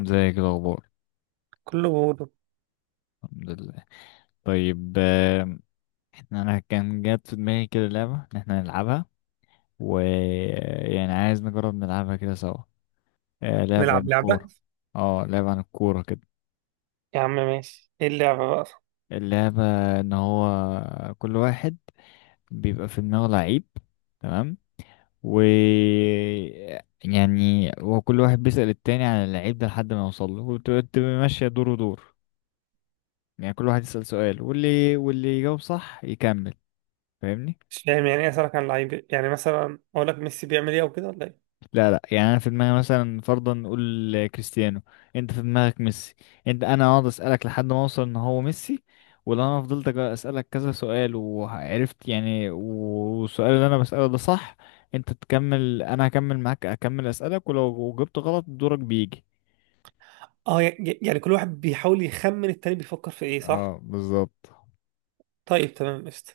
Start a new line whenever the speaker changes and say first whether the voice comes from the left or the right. left: ازيك، إيه الاخبار؟
right: كله بوضع.
left: الحمد لله. طيب. انا كان جات في دماغي كده لعبه ان احنا نلعبها، ويعني عايز نجرب نلعبها كده سوا. لعبه عن
right: نلعب لعبة.
left: الكوره. اه لعبه عن الكوره كده.
right: يا عم ماشي، ايه اللعبة بقى؟
left: اللعبه ان هو كل واحد بيبقى في دماغه لعيب. تمام. و يعني هو كل واحد بيسأل التاني عن اللعيب ده لحد ما يوصل له، وتبقى تبقى ماشيه دور ودور. يعني كل واحد يسأل سؤال، واللي يجاوب صح يكمل. فاهمني؟
right: مش فاهم يعني ايه اسألك عن لعيب؟ يعني مثلا اقول لك ميسي بيعمل ايه او كده ولا ايه؟
left: لا لا، يعني انا في دماغي مثلا فرضا نقول كريستيانو، انت في دماغك ميسي. انا اقعد اسالك لحد ما اوصل ان هو ميسي. ولو انا فضلت اسالك كذا سؤال وعرفت يعني، والسؤال اللي انا بساله ده صح، انت تكمل. انا هكمل معاك، اكمل اسالك. ولو جبت غلط دورك بيجي.
right: اه يعني كل واحد بيحاول يخمن التاني بيفكر في ايه،
left: اه
right: صح؟
left: بالظبط.
right: طيب تمام قشطة.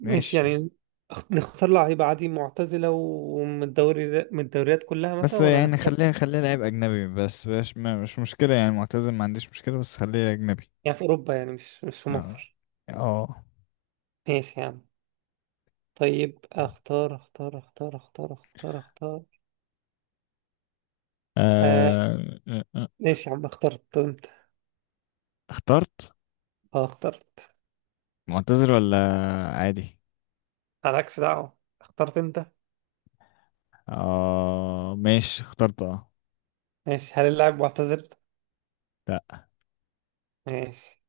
right: ماشي
left: ماشي.
right: يعني. نختار لعيبة عادي معتزلة ومن الدوري، من الدوريات كلها
left: بس
right: مثلا، ولا
left: يعني
right: نختار
left: خليها لعيب اجنبي، بس مش مشكله يعني، معتزل ما عنديش مشكله، بس خليها اجنبي.
right: يعني في اوروبا يعني مش في
left: اه.
right: مصر؟
left: اه.
right: ماشي يا عم. طيب، اختار اختار اختار اختار اختار اختار. آه.
left: آه،
right: ماشي يا عم، اخترت انت؟
left: اخترت.
right: اه اخترت.
left: معتذر ولا عادي؟
right: مالكش دعوة، اخترت انت.
left: اه ماشي اخترت اه.
right: ماشي، هل اللاعب معتزل؟
left: لا.
right: ماشي.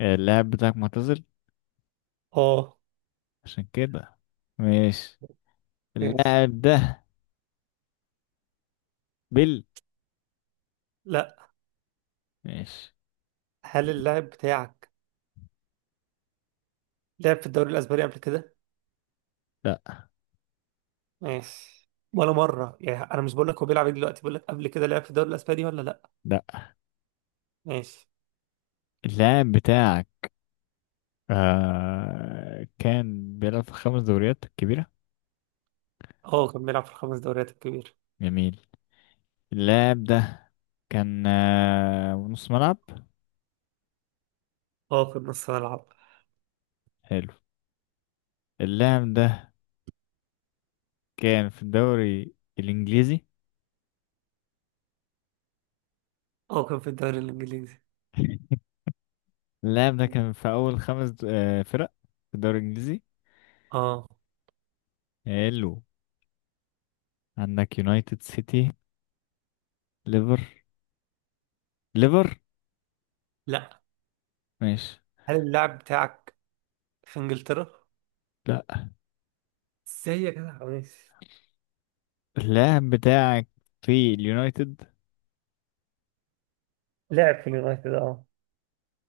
left: اللاعب بتاعك معتزل،
right: اه.
left: عشان كده ماشي.
right: ماشي.
left: اللاعب ده بيل.
right: لا.
left: ماشي.
right: هل اللاعب بتاعك لعب في الدوري الأسباني قبل كده؟
left: لا.
right: ماشي، ولا مرة يعني، انا مش بقول لك هو بيلعب إيه دلوقتي، بقول لك قبل كده لعب في الدوري الاسباني ولا لا؟
left: لا.
right: ماشي.
left: اللاعب بتاعك كان بيلعب في خمس دوريات كبيرة.
right: اه كان بيلعب في الخمس دوريات الكبيرة.
left: جميل. اللاعب ده كان نص ملعب.
right: اه كان نص ملعب.
left: حلو. اللاعب ده كان في الدوري الإنجليزي.
right: اه كان في الدوري الإنجليزي.
left: اللاعب ده كان في أول خمس د- آه فرق في الدوري الإنجليزي.
right: اه.
left: حلو. عندك يونايتد، سيتي، ليفر ليفر.
right: لا.
left: ماشي.
right: هل اللاعب بتاعك في إنجلترا؟
left: لا.
right: ازاي يا جدع، ماشي.
left: اللاعب بتاعك في اليونايتد؟
right: لعب في اليونايتد اه.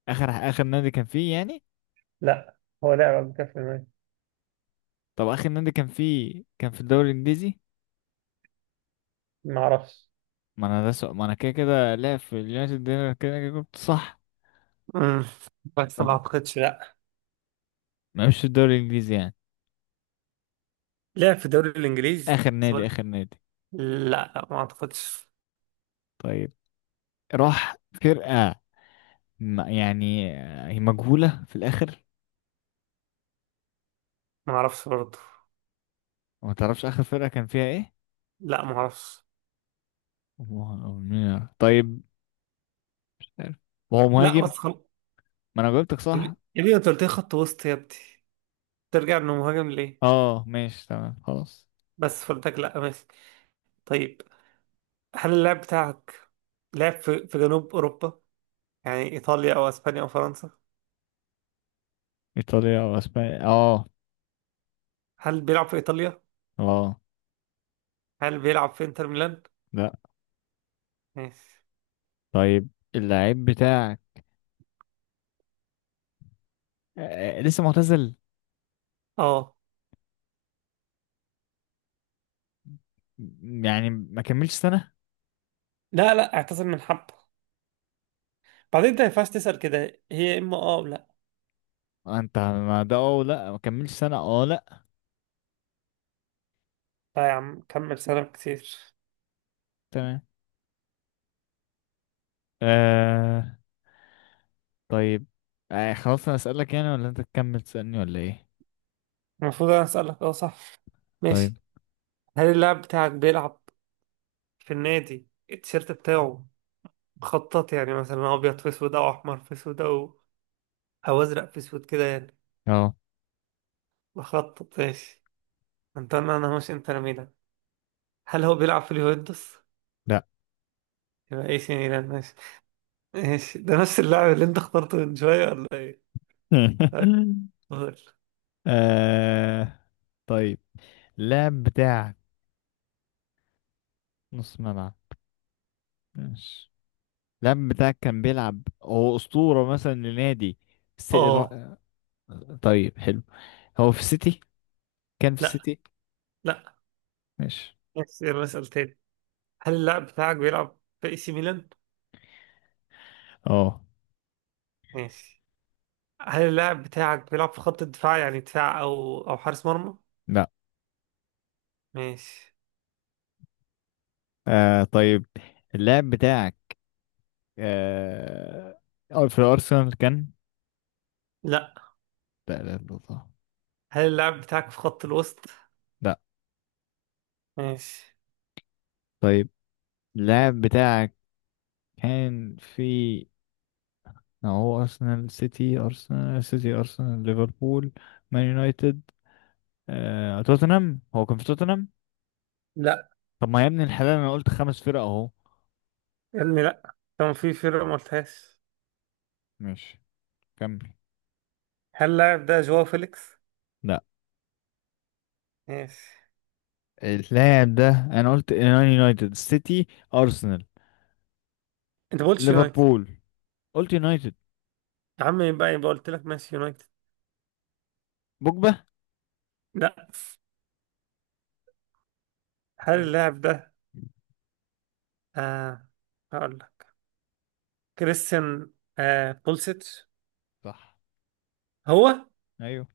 left: اخر نادي كان فيه يعني.
right: لا، هو لعب قبل كده في اليونايتد.
left: طب اخر نادي كان فيه كان في الدوري الانجليزي؟
right: ما اعرفش.
left: ما انا ده سؤال. ما انا كده كده لاعب في اليونايتد، ده أنا كده كده جبت صح.
right: امم، بس ما
left: فن-
right: اعتقدش، لا.
left: ما مش في الدوري الانجليزي يعني.
right: لعب في الدوري الانجليزي سؤال.
left: اخر نادي.
right: لا لا، ما اعتقدش.
left: طيب. راح فرقة يعني هي مجهولة في الاخر.
right: ما اعرفش برضه.
left: وما تعرفش اخر فرقة كان فيها ايه.
right: لا، ما اعرفش.
left: طيب، مش عارف. وهو
right: لا بس
left: مهاجم.
right: خلاص.
left: ما انا جاوبتك
right: يا ابني
left: صح.
right: يا ابني انت قلت لي خط وسط يا ابني، ترجع انه مهاجم ليه؟
left: اه ماشي تمام خلاص.
right: بس فردك، لا ماشي. طيب، هل اللاعب بتاعك لعب في في جنوب اوروبا، يعني ايطاليا او اسبانيا او فرنسا؟
left: ايطاليا او اسبانيا اه.
right: هل بيلعب في ايطاليا؟
left: اه.
right: هل بيلعب في انتر ميلان؟
left: لا.
right: ماشي.
left: طيب. اللعيب بتاعك لسه معتزل.
right: اه.
left: يعني ما كملش سنة.
right: لا لا، اعتذر من حبه، بعدين انت ما ينفعش تسأل كده، هي اما اه ولا.
left: انت ما ده اه لا ما كملش سنة اه لا.
right: لا يا عم، كمل سنة كتير.
left: تمام. آه. طيب. خلاص انا اسألك يعني ولا انت تكمل تسألني ولا ايه؟
right: المفروض انا اسالك، اه صح. ماشي.
left: طيب.
right: هل اللاعب بتاعك بيلعب في النادي التيشيرت بتاعه مخطط، يعني مثلا ابيض في اسود او احمر في اسود او او ازرق في اسود كده يعني؟
left: اه.
right: مخطط، ماشي. انت انا، انا مش انت ميلان. هل هو بيلعب في اليوفنتوس؟
left: لا.
right: يبقى ايه سي ميلان، ماشي. ماشي، ده نفس اللاعب اللي انت اخترته من شويه ولا ايه؟ طيب، دول.
left: آه طيب اللاعب بتاعك نص ملعب ماشي. لم بتاعك كان بيلعب، هو أسطورة مثلا لنادي س...
right: اه.
left: را- طيب حلو. هو في السيتي، كان في
right: لا.
left: السيتي؟
right: لا.
left: ماشي.
right: ماشي، يلا اسال تاني. هل اللاعب بتاعك بيلعب في اي سي ميلان؟
left: اه.
right: ماشي. هل اللاعب بتاعك بيلعب في خط الدفاع، يعني دفاع او او حارس مرمى؟
left: لا.
right: ماشي.
left: طيب اللاعب بتاعك آه أو في الأرسنال كان؟
right: لا.
left: لا لا لا لا.
right: هل اللاعب بتاعك في خط الوسط؟
left: لا.
right: ماشي.
left: طيب اللاعب بتاعك كان في، ما هو أرسنال سيتي أرسنال ليفربول مان يونايتد توتنهام، هو كان في توتنهام.
right: لا
left: طب ما يا ابن الحلال أنا قلت خمس فرق أهو.
right: يا علمي، لا، كان في فرقة ما قلتهاش.
left: ماشي. كمل.
right: هل اللاعب ده جواو فيليكس؟
left: لا.
right: ماشي.
left: اللاعب ده انا قلت إيران يونايتد سيتي ارسنال
right: انت ما قلتش يونايتد.
left: ليفربول قلت يونايتد
right: يا عم، يبقى يبقى قلت لك ماشي يونايتد.
left: بوجبا.
right: لا. هل اللاعب ده آه، هقول لك، كريستيان آه بولسيتش؟
left: صح.
right: هو.
left: ايوه.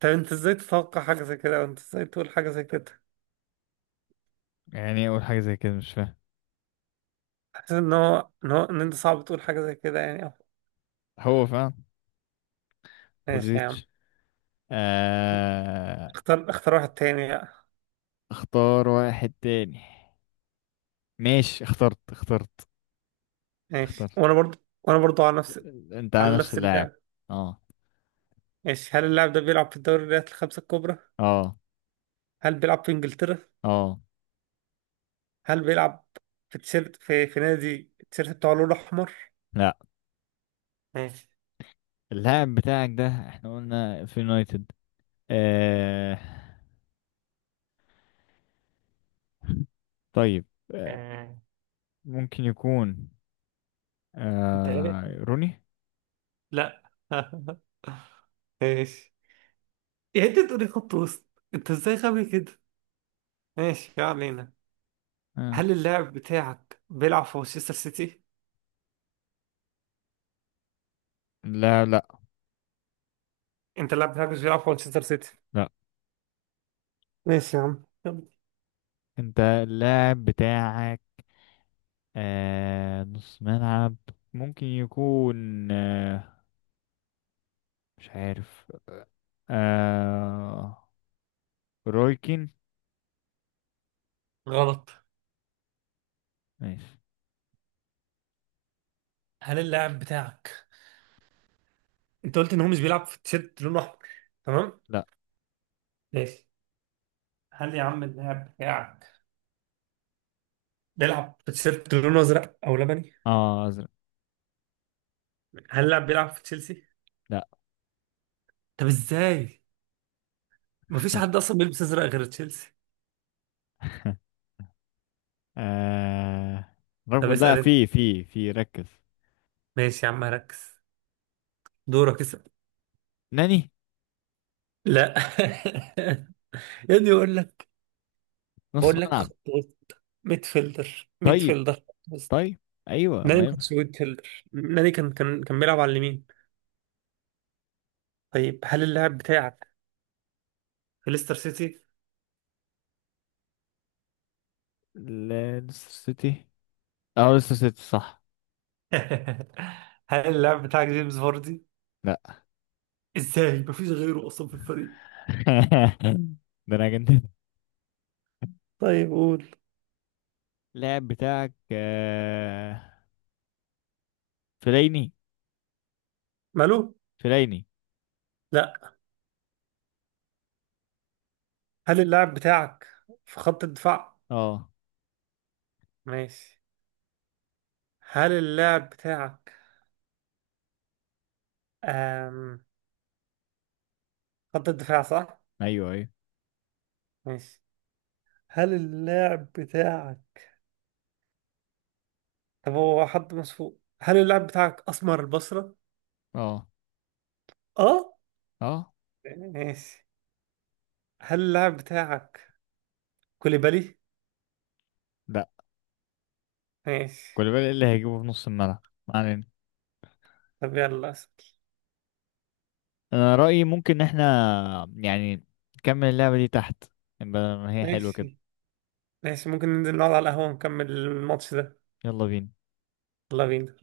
right: طب انت ازاي تتوقع حاجة زي كده، وانت ازاي تقول حاجة زي كده؟
left: يعني ايه اقول حاجه زي كده؟ مش فاهم.
right: حاسس ان هو ان هو ان انت صعب تقول حاجة زي كده يعني.
left: هو فاهم.
right: ماشي يا عم.
left: بوليزيتش. آه...
right: اختار اختار واحد تاني بقى.
left: اختار واحد تاني. ماشي اخترت اخترت
right: ماشي،
left: اخترت
right: وانا برضو. وانا برضو على نفس.
left: انت على
right: على
left: نفس
right: نفس
left: اللاعب.
right: اللعب.
left: اه.
right: ماشي. هل اللاعب ده بيلعب في الدوريات الخمسة الكبرى؟
left: اه.
right: هل بيلعب في انجلترا؟
left: اه.
right: هل بيلعب في تيشيرت، في في نادي التيشيرت بتاعه لونه احمر؟
left: لا.
right: ماشي.
left: اللاعب بتاعك ده احنا قلنا في يونايتد. آه... طيب. آه...
right: آه.
left: ممكن يكون
right: انت غبي،
left: روني.
right: لا. ماشي. يعني انت تقولي خط وسط، انت ازاي غبي كده؟ ماشي ما علينا.
left: آه.
right: هل اللاعب بتاعك بيلعب في مانشستر سيتي؟
left: لا لا
right: انت اللاعب بتاعك مش بيلعب في مانشستر سيتي؟
left: لا.
right: ماشي يا عم يلا.
left: انت اللاعب بتاعك نص ملعب ممكن يكون مش عارف آه رويكين.
right: غلط.
left: ماشي.
right: هل اللاعب بتاعك، انت قلت ان هو مش بيلعب في تيشيرت لونه احمر، تمام؟
left: لا.
right: ماشي. هل يا عم اللاعب بتاعك بيلعب في تيشيرت لونه ازرق او لبني؟
left: اه ازرق.
right: هل اللاعب بيلعب في تشيلسي؟
left: لا.
right: طب ازاي، مفيش حد اصلا بيلبس ازرق غير تشيلسي.
left: آه
right: طب
left: لا،
right: اسال انت.
left: في ركز.
right: ماشي يا عم، ركز، دورك اسال.
left: ناني.
right: لا. يا ابني بقول لك،
left: نص
right: بقول لك
left: ملعب.
right: خط وسط، ميد فيلدر، ميد
left: طيب.
right: فيلدر، خط وسط.
left: طيب. ايوه
right: ناني
left: ما
right: ما كانش
left: ينفع.
right: ميد فيلدر، ناني كان كان بيلعب على اليمين. طيب، هل اللاعب بتاعك في ليستر سيتي؟
left: لا، ليستر سيتي. اه ليستر سيتي صح.
right: هل اللاعب بتاعك جيمس فاردي؟
left: لا
right: ازاي؟ مفيش غيره اصلا في الفريق.
left: ده انا كنت.
right: طيب قول.
left: اللاعب بتاعك فليني.
right: ماله؟
left: فليني.
right: لا. هل اللاعب بتاعك في خط الدفاع؟
left: اه.
right: ماشي. هل اللاعب بتاعك أم... خط الدفاع صح؟
left: ايوه ايوه.
right: ماشي. هل اللاعب بتاعك، طب هو حد مسفوق، هل اللاعب بتاعك أسمر البصرة؟
left: اه
right: اه.
left: اه.
right: ماشي. هل اللاعب بتاعك كوليبالي؟
left: لا.
right: ماشي.
left: كولوبالي اللي هيجيبه في نص الملعب ما علينا.
right: طب يلا اسأل.
left: انا رأيي ممكن إن احنا يعني نكمل اللعبة دي تحت، بدل ما هي حلوة كده.
right: ماشي. ماشي، ممكن ننزل نقعد على القهوة ونكمل الماتش ده؟
left: يلا بينا.
right: يلا بينا.